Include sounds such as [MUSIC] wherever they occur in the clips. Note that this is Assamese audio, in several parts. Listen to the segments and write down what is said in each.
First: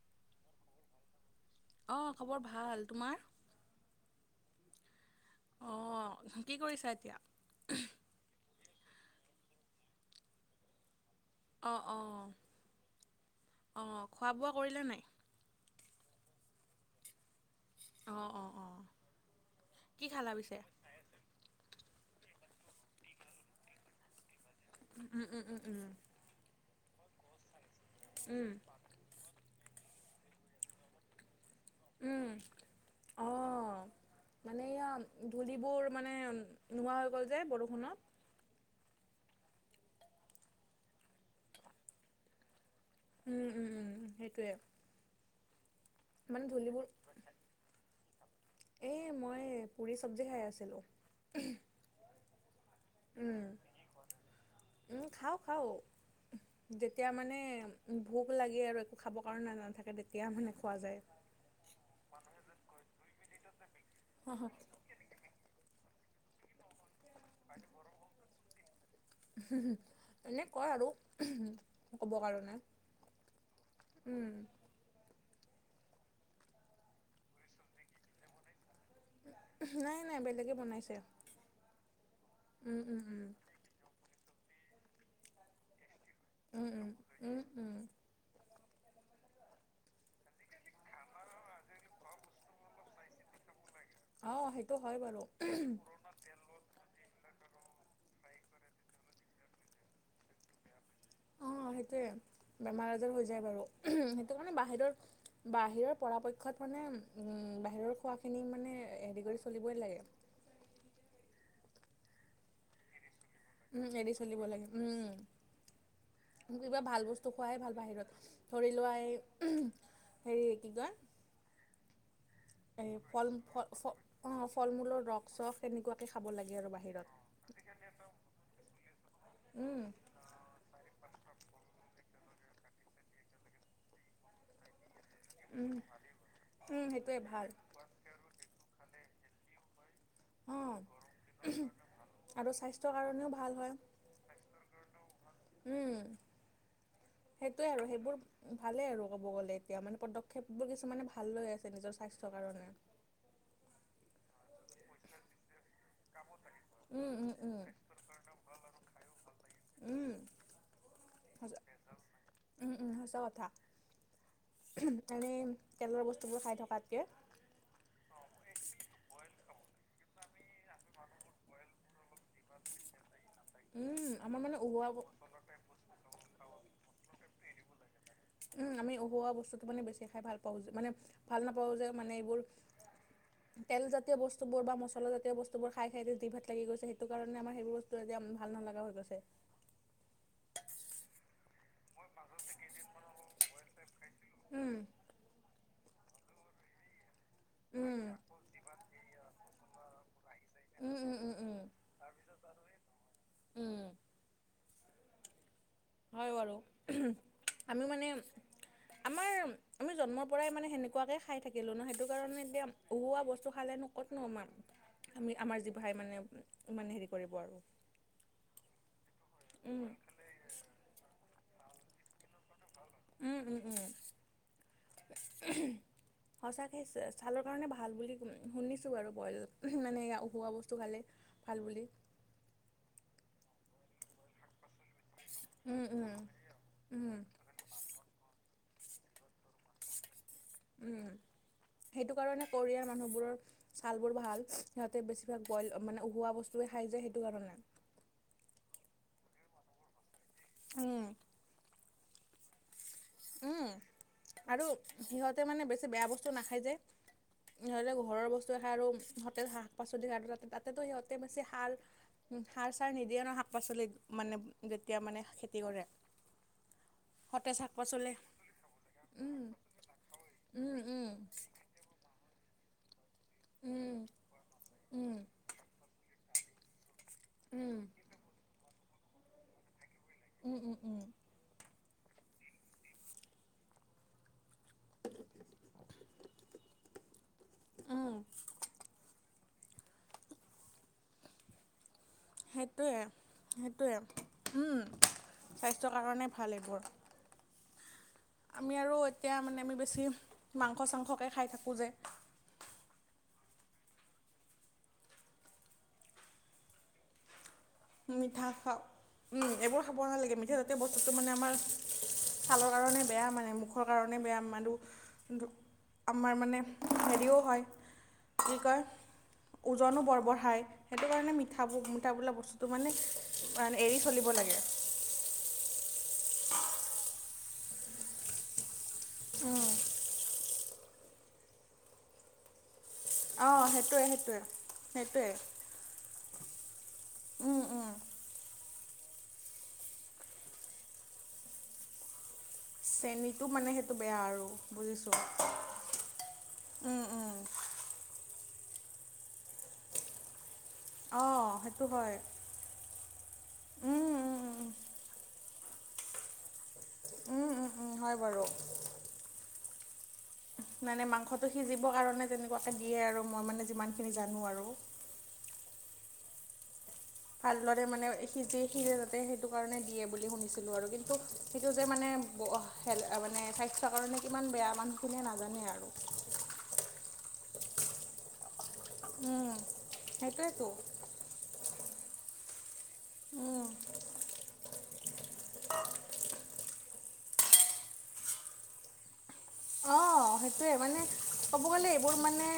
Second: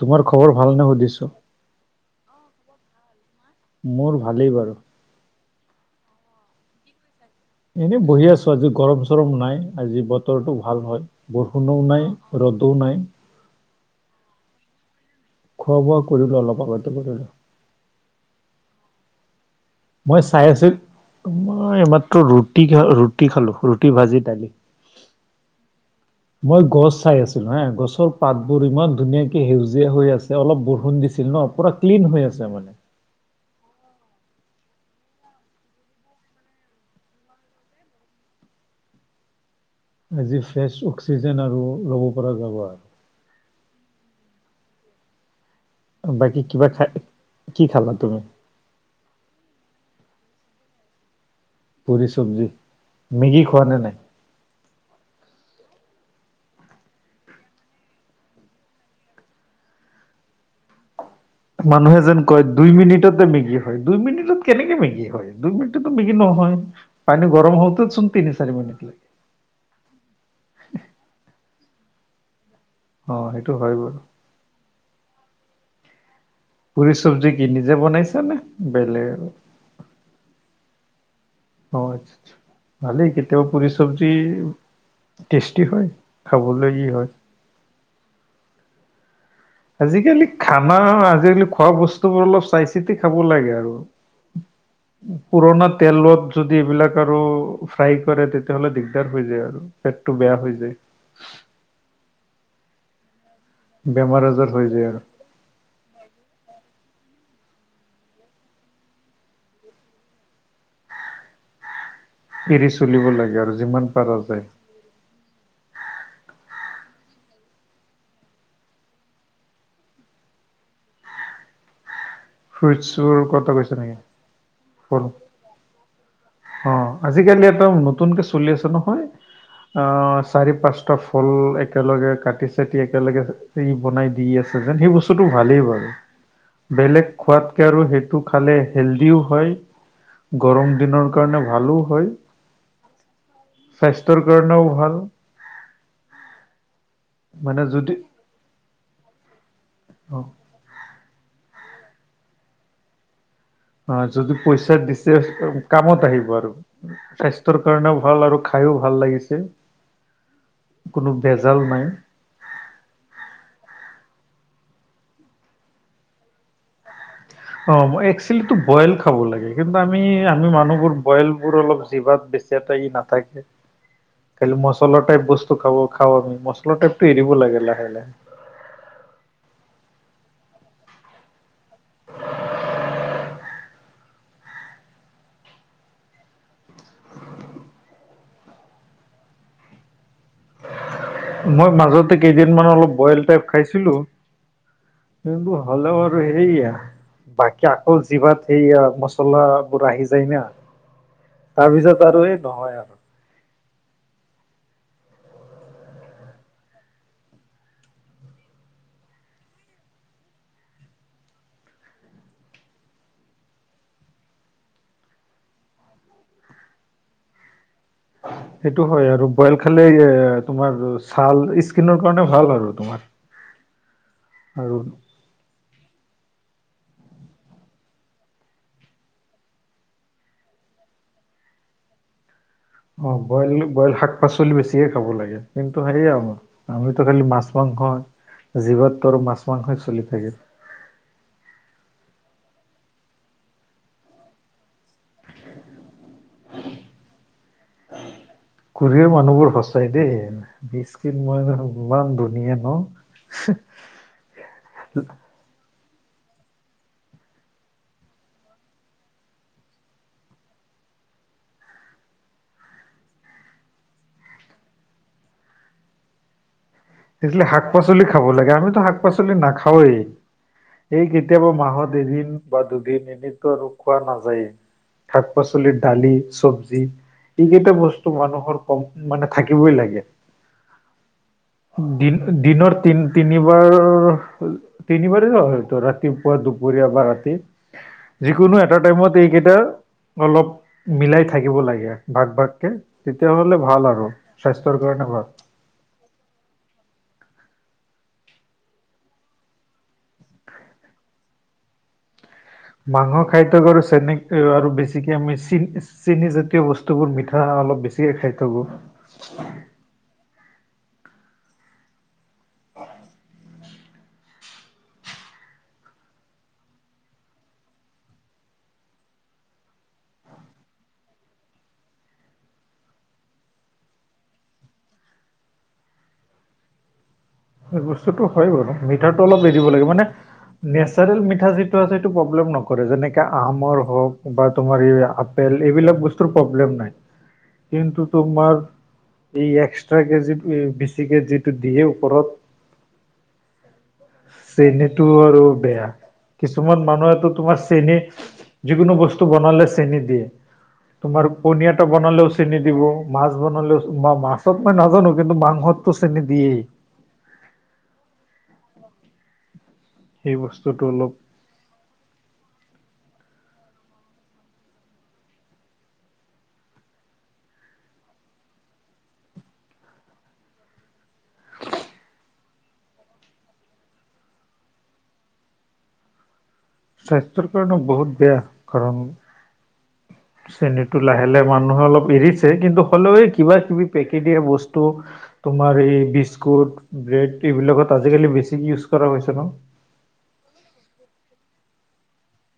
তোমাৰ খবৰ ভাল নে সুধিছো? অ খবৰ ভাল। তোমাৰ? মোৰ ভালেই বাৰু। অ কি কৰিছা এতিয়া? এনে বহি আছো আজি গৰম চৰম না, ই আজি বতৰটো ভাল হয়। বৰষুণও নাই ৰ'দও নাই। অ খোৱা বোৱা কৰিলা নে নাই? খোৱা বোৱা কৰিলো অলপ আগতে কৰিলো। অ অ অ। মই চাই আছিল মই এইমাত্ৰ ৰুট টি ঘৰ ৰুটি খালো ৰুটি ভাজি দালি। উম উম উম উম মই গছ চাই আছিলো হে গছৰ পাত উম বোৰ ইমান ধুনীয়াক সেউজীয়া হৈ আছে অলপ বৰষুণ দিছিল ন পুৰা ক্লিন হৈ আছে মানে। অ। মানে এইয়া ধূলিবোৰ মানে নোহোৱা হৈ গ'ল যে বৰষুণত। আজি ফ্ৰেছ অক্সিজেন আৰু ল'ব পৰা যাব আৰ। উম উম উম সেইটোৱে। বাকী মানে কিবা ধূলিবোৰ খাই কি খালা তুমি? এই মই পুৰি চবজি খাই আছিলো। পুৰি চব্জি, মেগি খোৱা নে নাই? উম খাওঁ খাওঁ। যেতিয়া মানে ভোক লাগে আৰু একো খাবৰ কাৰণে নাথাকে তেতিয়া মানে খোৱা যায়। মানুহে যেন কয় দুই মিনিটতে মেগী হয় দুই মিনিটত কেনেকে মেগী হয়। দুই মিনিটতো মেগি নহয়, পানী গৰম হওঁতেচোন তিনি চাৰি মিনিট লাগে। এনে কয় আৰু ক'ব কাৰণে। অ' সেইটো হয় বাৰু। উম। পুৰি চব্জি কি নিজে বনাইছা নে, বেলেগ। নাই, নাই বেলেগে বনাইছে। অ' আচ্চা, আচ্চা উম, উম, ভালেই উম, কেতিয়াবা পুৰি চব্জি টেষ্টি হয়। উম, খাবলৈ ই উম, হয় উম, উম। আজিকালি খানা, আজিকালি খোৱা বস্তুবোৰ অলপ চাই চিতি খাব লাগে আৰু। অ' সেইটো হয় বাৰু। পুৰণা তেলত যদি এইবিলাক আৰু ফ্ৰাই কৰে, তেতিয়া হ'লে দিগদাৰ হৈ যায় আৰু পেটটো বেয়া হৈ যায়। অ' সেইটোৱে বেমাৰ-আজাৰ হৈ যায় বাৰু। বেমাৰ সেইটো আজাৰ কাৰণে হৈ যায় বাহিৰৰ আৰু বাহিৰৰ পৰাপক্ষত মানে, বাহিৰৰ খোৱাখিনি মানে হেৰি কৰি চলিবই লাগে। এৰি চলিব লাগে আৰু। যিমান উম' এৰি পাৰা যায়। চলিব লাগে, উম। উম' কিবা ভাল বস্তু খোৱাই ভাল বাহিৰত, ধৰি লোৱা এই হেৰি কি কয় এই ফ্ৰুইটছৰ ফল, কথা কৈছা নেকি? ফল-মূলৰ ফল ৰস-চস এনেকুৱাকে খাব লাগে। আৰু অ' বাহিৰত। আজিকালি একদম নতুনকে চলি আছে নহয়, উম, আ চাৰি-পাঁচ ত' ফল-মূল একেলগে কাটি চাটি একেলগে, ই বনাই দি আছে যে, সেই ব টো ভালেই উম, বাৰু, উম, বেলেগ সেইটোৱে ভাল খোৱাতকে আৰু সেইটো খালে হেল্ডিও হয়, গৰম অ'। দিনৰ কাৰণে ভালো হয়। আৰু স্বাস্থ্যৰ কাৰণেও ভাল হয়, স্বাস্থ্যৰ কাৰণেও ভাল উম। মানে সেইটোৱে আৰু যদি সেইবোৰ ভালে আৰু ক'ব গ'লে, এতিয়া মানে অ পদক্ষেপবোৰ কিছুমানে ভাল লৈ আছে নিজৰ স্বাস্থ্যৰ কাৰণে। অ' যদি পইচা দিছে, কামত আহিব আৰু। উম উম উম স্বাস্থ্যৰ কাৰণেও ভাল আৰু খাইয়ো ভাল লাগিছে। উম কোনো বেজাল সঁচা নাই। উম, উম সঁচা কথা, এনেই তেলৰ বস্তুবোৰ খায় থকাতকে। অ' একচুৱেলিটো বইল খাব লাগে, কিন্তু আমি, আমি মানুহবোৰ বইলবোৰ অলপ জিভাত বে নাথাকে, উম আমাৰ মানে খালি উহোৱা মছলা টাইপ ব টো খাব খাওঁ আমি, মছলা টাইপটো এৰিব লাগে লাহে, লাহে। আমি অঁহৱা বস্তুটো মানে বেছি খাই ভাল পাওঁ যে, মানে ভাল নাপাওঁ যে মানে এইবোৰ। তেলজাতীয় বস্তুবোৰ বা মছলা জাতীয় বস্তুবোৰ খাই খাই যে জিভাত লাগি গৈছে, সেইটো কাৰণে আমাৰ সেইবোৰ ব টো এতিয়া ভাল নালাগা হৈ গৈছে। মই মাজতে কেইদিনমান অলপ বইল টাইপ খাইছিলো। উম। কিন্তু হ'লেও আৰু সেইয়া বাকী আকৌ উম জিভাত সেইয়া মচলাবোৰ আহি যায় না। উম, উম, উম, উম। তাৰপিছত আৰু এ নহয় আৰু। উম হয় বাৰু, আমি মানে, আমাৰ আমি জন্মৰ পৰাই মানে সেনেকুৱাকে খাই থাকিলোঁ ন, সেইটো কাৰণে এতিয়া উহোৱা বস্তু খালে নো ক'তনো আমাৰ আমি আমাৰ জিভাই মানে, ইমান হেৰি কৰিব আৰু সেইটো হয় আৰু বইল উম খালে, এ তোমাৰ ছাল-স্কিনৰ কাৰণে ভাল হয়। উম, উম, উম। আৰু। উহু। সঁচাকে ছালৰ কাৰণে ভাল বুলি শুনিছো বাৰু বইল মানে এয়া উখুৱা বস্তু খালে। ভাল বুলি। অ' বইল, বইল শাক-পাচলি বেছিকে খাব লাগে, কিন্তু উম উম সেয়া আমাৰ আমিতো উম খালি মাছ, মাংস জিভাত টো আৰু মাছ, মাংসই চলি থাকে। উম, সেইটো কাৰণে কোৰিয়াৰ মানুহবোৰৰ ছাল বোৰ ভাল, সিহঁতে বেছি বইল মানে, উখোৱা বস্তুয়ে খাই যে, সেইটো কাৰণে। কোৰিয়াৰ মানুহবোৰ সঁচাই দেই, উম ইস্কিন মই ভাবো ইমান ধুনীয়া ন। উম! আৰু সিহঁতে মানে বেছি বেয়া বস্তু নাখায় যে। সিহঁতে ঘৰৰ বস্তু এ খাই আৰু সতেজ শাক-পাচলি খায় আৰু তাতে তাতেতো সিহঁতে বেছি সাৰ সাৰ-চাৰ নিদিয়ে ন শাক -পাচলিত, মানে যেতিয়া মানে খেতি কৰে। [INAUDIBLE] এক্সুৱেলি শাক শাক-পাচলি পাচলি খাব লাগে, আমিতো শাক-পাচলি নাখায়েই, উম এই উম কেতিয়াবা মাহত এদিন বা দুদিন এনেতো আৰু উম খোৱা নাযায়েই উম শাক-পাচল বোলে দালি চব্জি, এইকেইটা উম বস্তু মানুহৰ ক'ম মানে থাকিবই লাগে। উম, উম, উম। দিন দিনৰ, তিন তিনিবাৰ তিনিবাৰে হয় হয়টো ৰাতিপুৱা, দুপৰীয়া বা ৰাতি উম যি কোনো এটা টাইমত এইকেইটা অলপ মিলাই থাকিব লাগে। ভাগ ভাগকে সেইটোৱে তেতিয়া হ'লে ভাল সেইটোৱে আৰু উম স্বাস্থ্যৰ কাৰণে ভাল। স্বাস্থ্যৰ কাৰণে ভাল এইবোৰ। আমি আৰু এতিয়া মানে আমি বেছি মাংস-চাংসকে খাই থাকোঁ যে। মাংস খায় থাকো আৰু চেনিক আৰু বেছিকে আমি চি চেনি জাতীয় বস্তুবোৰ মিঠা অলপ বেছি মিঠা খাও এইবোৰ খাব নালাগে মিঠা জাতীয় বস্তুটো মানে আমাৰ ছালৰ কাৰণে বেয়া মানে মূখ মূখৰ কাৰণে বেয়া আমাৰ, আমাৰ মানে হেৰিও হয়। কি কয় ওজনো বৰ বঢ়ায়, সেইটো কাৰণে মিঠাবোৰ মিঠা বোলা বস্তু তো মানে, এৰি চলিব লাগে। এই বস্তুতো হয় বাৰু মিঠাটো অলপ এৰিব লাগে মানে নেচাৰেল মিঠা যিটো আছে সেইটো প্ৰবলেম নকৰে। কৰে যেনেকে অঁ আমৰ সেইটোৱে হওঁক, সেইটোৱে বা তোমাৰ এই সেইটোৱে আপেল এইবিলাক বস্তুৰ প্ৰব্লেম নাই। উম, উম। কিন্তু তোমাৰ, এই এক্সট্ৰাকে যে বেছিকে যিটো দিয়ে ওপৰত। চেনীটো মানে সেইটো বেয়া আৰু চেনীটো বুজিছোঁ, আৰু উম, উম। চেনি যিকোনো বস্তু বনালে চেনি দিয়ে। তোমাৰ অঁ কণী সেইটো এটা হয় বনালেও চেনি দিব, মাছ উম বনালেও বা মাছ উম চব উম মই নাজানো কিন্তু মাংসতো চেনি দিয়েই। উম, উম, উম হয় বাৰু। সেই বস্তুটো মানে অলপ মাংসটো সিজিবৰ কাৰণে তেনেকুৱাকে দিয়ে আৰু মই মানে যিমান খিনি জানো আৰু। ভালদৰে মানে সিজি সিজে যাতে, সেইটো কাৰণে দিয়ে বুলি শুনিছিলোঁ আৰু কিন্তু ত'সেইটো যে মানে ব হে'ল, মানে স্বাস্থ্যৰ কাৰণে কিমান বেয়া মানুহখিনিয়ে নাজানে আৰু। স্বাস্থ্যৰ কাৰণ বহুত বেয়া। কাৰণ সেইটোৱেতো চেনিটো লাহে লাহে মানুহে অলপ এৰিছে। কিন্তু হ'লেও কিবা কিবি পেকেটিয়ে বস্তু তোমাৰ এই বিস্কুট, ব্ৰেড এইবিলাকত আজিকালি বেছিক ইউজ কৰা হৈছে ন। অ', সেইটোয়ে মানে ক'ব গ'লে এইবোৰ মানে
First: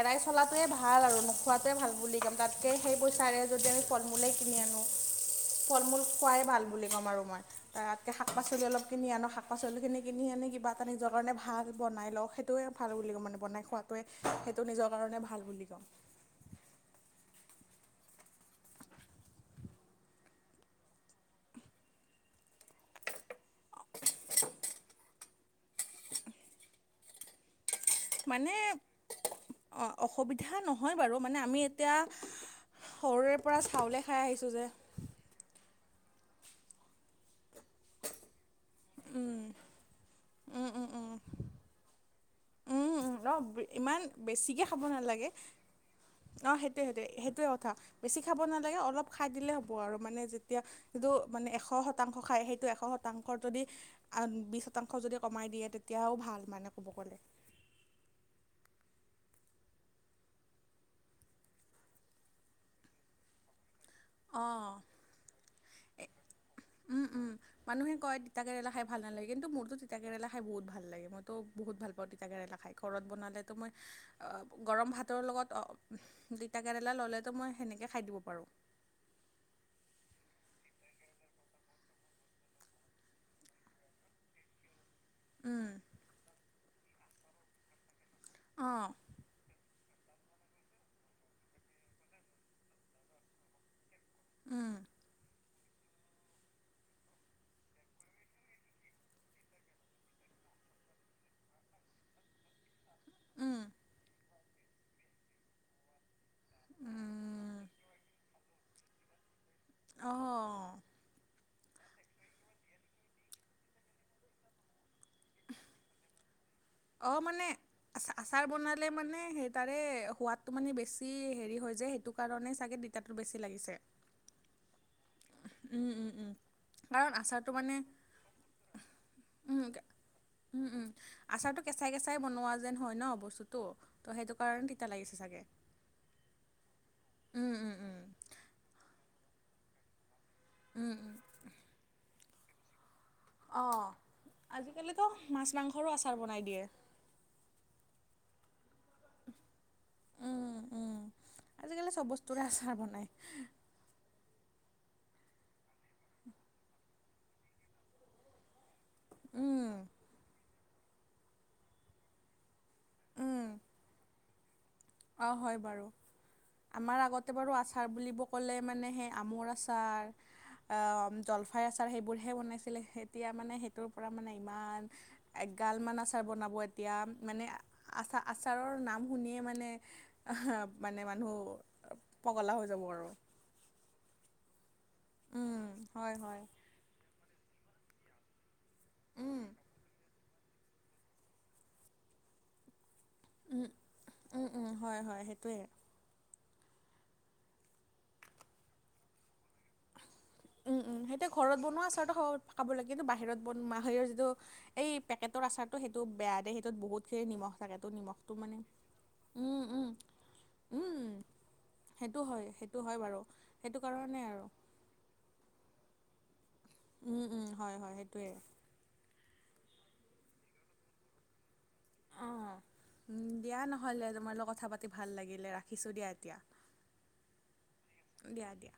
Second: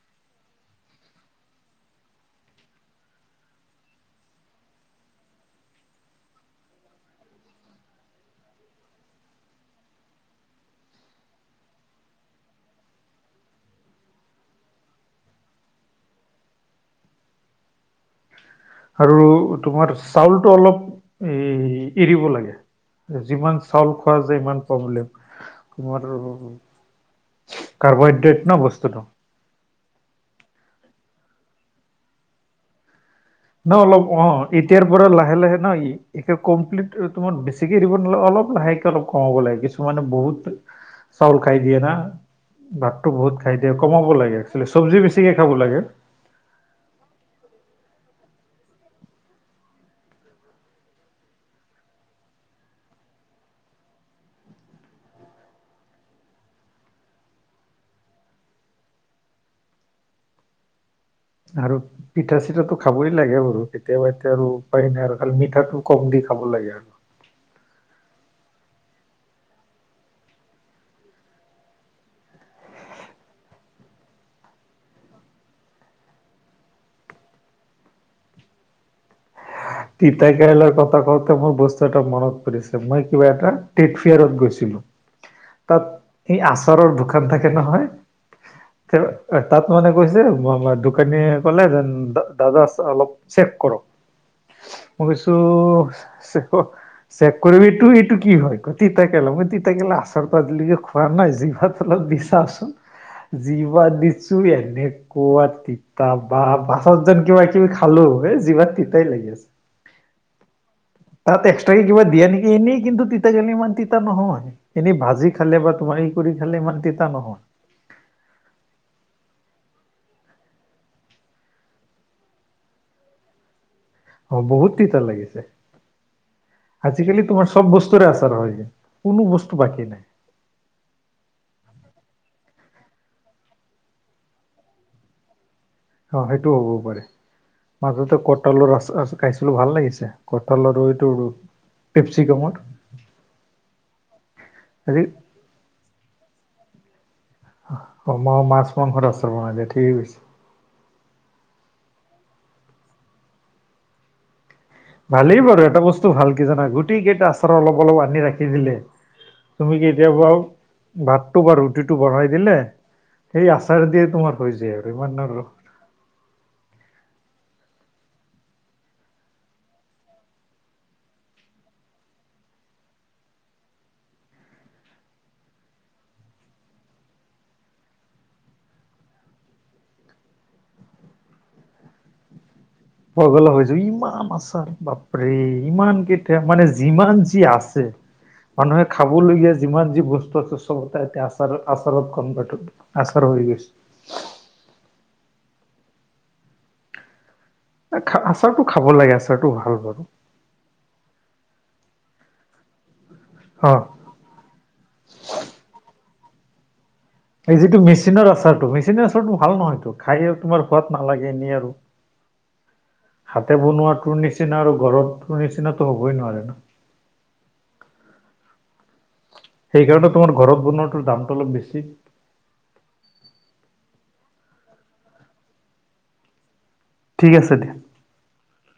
এৰাই চলাটোয়ে ভাল আৰু। নোখোৱা তাতে ভাল বুলি কম, তাতকৈ সেই পইচাৰে যদি আমি ফল-মূলেই কিনি আনো। ফল-মূল খোৱাই ভাল বুলি ক'ম আৰু মই। তাতকৈ শাক-পাচলি অলপ কিনি আনো। শাক পাচলিখিনি কিনি আনি কিবা এটা নিজৰ কাৰণে ভা ভাত বনাই লওঁ। সেইটোৱে ভাল বুলি কওঁ মানে, বনাই খোৱাটোৱে সেইটো নিজৰ কাৰণে ভাল বুলি কওঁ। আৰু তোমাৰ চাউলটো অলপ এ এৰিব লাগে। যিমান চাউল খোৱা যায় সিমান প্ৰব্লেম। তোমাৰ কাৰ্বহাইড্ৰেট ন বস্তুটো? অ', অসুবিধা নহয় বাৰু, মানে আমি এতিয়া সৰুৰে পৰা চাউলে খাই আহিছোঁ যে? পুৰা লাহে লাহে না, কমপ্লিট তোমাৰ বেছিকে এৰি দিব নালাগে, অলপ লাহেকে অলপ কমাব লাগে। পিছত ত' মানে বহুত উম উম উম চাউল খাই দিয়ে না। ভাতো উম ন বহুত খাই দিয়ে ইমান কমাব লাগে, একচুৱেলি চব্জি বেছিকে খাব লাগে। অহ, সেইটোৱে সেইটোৱে সেইটোৱে কথা। বেছি খাব নালাগে, অলপ খাই দিলে হ'ব আৰু মানে যেতিয়া যিটো মানে এশ শতাংশ খায়, সেইটো এশ শতাংশৰ যদি আন বিশ শতাংশ যদি কমাই দিয়ে তেতিয়াও ভাল মানে ক'ব গ'লে। আৰু পিঠা-চিঠাটো খাবই নালাগে বাৰু, কেতিয়াবা এতিয়া আৰু অঁ উপায় নাই আৰু। আৰু মিঠাটো কম দি খাব লাগে আৰু। উম, উম। মানুহে কয় তিতাকেৰেলা খায় ভাল নালাগে, কিন্তু মোৰতো তিতা কেৰেলা খাই বহুত ভাল লাগে। মইতো বহুত ভাল পাওঁ তিতা কেৰেলা খাই। ঘৰত বনালেতো মই অহ, গৰম ভাতৰ লগত অ' তিতা কেৰেলা ল'লেতো মই সেনেকে খাই দিব পাৰোঁ। তিতা কেৰেলাৰ কথা কওঁতে মোৰ বস্তু এটা মনত পৰিছে, মই কিবা এটা ট্ৰেডফেয়াৰত গৈছিলোঁ। উম তাত এই আচাৰৰ দোকান থাকে নহয়। অ'। এ তাত মানে কৈছে ম' ম' দোকানীয়ে ক'লে যেন দা দাদা চ অলপ চেক কৰক'। উম। মই কৈছোঁ চা চে হ' চেক কৰিবি এইটো এইটো কি হয়। কয় তিতা কেৰেলা, মই তিতা কেৰেলা আচাৰটো আজি লৈকে শু না নাই, জিভাত অলপ দি চাওচোন, উম জিভাত দিছোঁ এনেকুৱা তি তা বা পাছত যেন কিবা উম কিবি খালোঁ, এই জিভাত তিতাই লাগি আছে। অহ। তাত এক্সট্ৰাকে কি কিব দিয়ে নেকি, এনে কিন্তু তিতা কেৰেলা ইমান তিতা নহয়? এনে ভাজি খালে বা তোমাৰ ই কৰি খালে ইমান তিতা অ' নহয়। মানে আচা আচাৰ বনালে মানে সেই তাৰে সোৱাদটো মানে বেছি হেৰি হয় যে, সেইটো কাৰণে চাগে তি তাতো বেছি লাগিছে। অ' বহুত তিতা লাগে। উম উম উম কাৰণ আজিকালি আচাৰটো তোমাৰ চব মানে বস্তুৰে আচাৰ হয়, কোনো উম বস্তু বাকী নাই। উম, উম। আচাৰটো কেঁচাই কেঁচাই বনোৱা যেন হয় ন' বস্তুটো। ত' সেইটো কাৰণে তিতা লাগিছে চাগে। অহ' সেইটো হ'ব পাৰে। উম উম উম মাজতে কঁটলৰ আচ আচ খাইছিলোঁ। ভাল লাগিছে। কঁতল আৰু উম এইটো উম কেপচিকমত। অ। আজিকালিটো মাছ-মাংসৰো আচাৰ বনাই দিয়ে। [UNINTELLIGIBLE] মাছ-মাংসত আচাৰ বনাই দিয়ে। ঠিকে কৈছে। উম উম আজিকালি চব বস্তুৰে আচাৰ বনায়। ভালেই বাৰু। এটা বস্তু ভাল কি জানা? গোটেই কেইটা আচাৰ অলপ অলপ আনি ৰাখি দিলে, উম তুমি কি তিয়াবাও ভাতটো বা ৰুটিটো বনাই দিলে, সেই আচাৰ দিয়ে তোমাৰ হৈ যায় আৰু। ইমান অ', আৰু হয় বাৰু। আমাৰ আগতে বাৰু আচাৰ বুলিব ক'লে মানে, সে আমৰ আচাৰ আ', জলফাইৰ আচাৰ, সেইবোৰহে বনাইছিলে। এতিয়া মানে সেইটোৰ পৰা মানে ইমান এগালমান আচাৰ বনাব এতিয়া। মানে আ' আচা আচাৰৰ নাম শুনিয়ে মানে আহা' মানে মানুহ পগলা হৈ যাব আৰু। পগল হৈছোঁ। ইমান আচাৰ, বাপৰে, উম ইমান হয় কেইটা। হয় মানে যিমান যি আছে, মানুহে উম খাবলগীয়া যিমান যি বস্তু আছে। চ- চবতে এতিয়া আচাৰ, আচাৰত কনভাৰ্টত আচাৰ হৈ গৈছে। উম উম, হয় হয়, সেইটোৱে। [UNINTELLIGIBLE] আচাৰটো খাব লাগে, আচাৰটো ভাল বাৰু। উম উম, সেইটোৱে। ঘৰত বনোৱা আচাৰটো খাব, খাব লাগে। কিন্তু বাহিৰত বন, অ মা' বাহেৰৰ যিটো এই পেকেটৰ আচাৰটো সেইটো বেয়া দে। সেইটোত বহুত সেই নিমখ এই থাকে। যিটো ত' মেচিনৰ নিমখটো মানে, আচাৰটো মেচিনৰ আচাৰটো ভাল উম উম, নহয়তো খাই তোমাৰ সোৱাদ উম। নালাগে এনেই আৰু সেইটো হয় সেইটো হয় বাৰু। হাতে সেইটো বনোৱাটোৰ কাৰণে আৰু। নিচিনা আৰু ঘৰত [UNINTELLIGIBLE] নিচিননাত' হ'বই নোৱাৰে ন। উম উম, হয় হয়, সেইটোৱেই। সেইকাৰণে তোমাৰ ঘৰত বনোৱাটোৰ দামটো অলপ বেছি। অ'। উম। দিয়া নহ'লে তোমাৰ লগত কথা পাতি ভাল লাগিলে। ৰাখিছোঁ দিয়া এতিয়া। ঠিক আছে দিয়া। দিয়া দিয়া।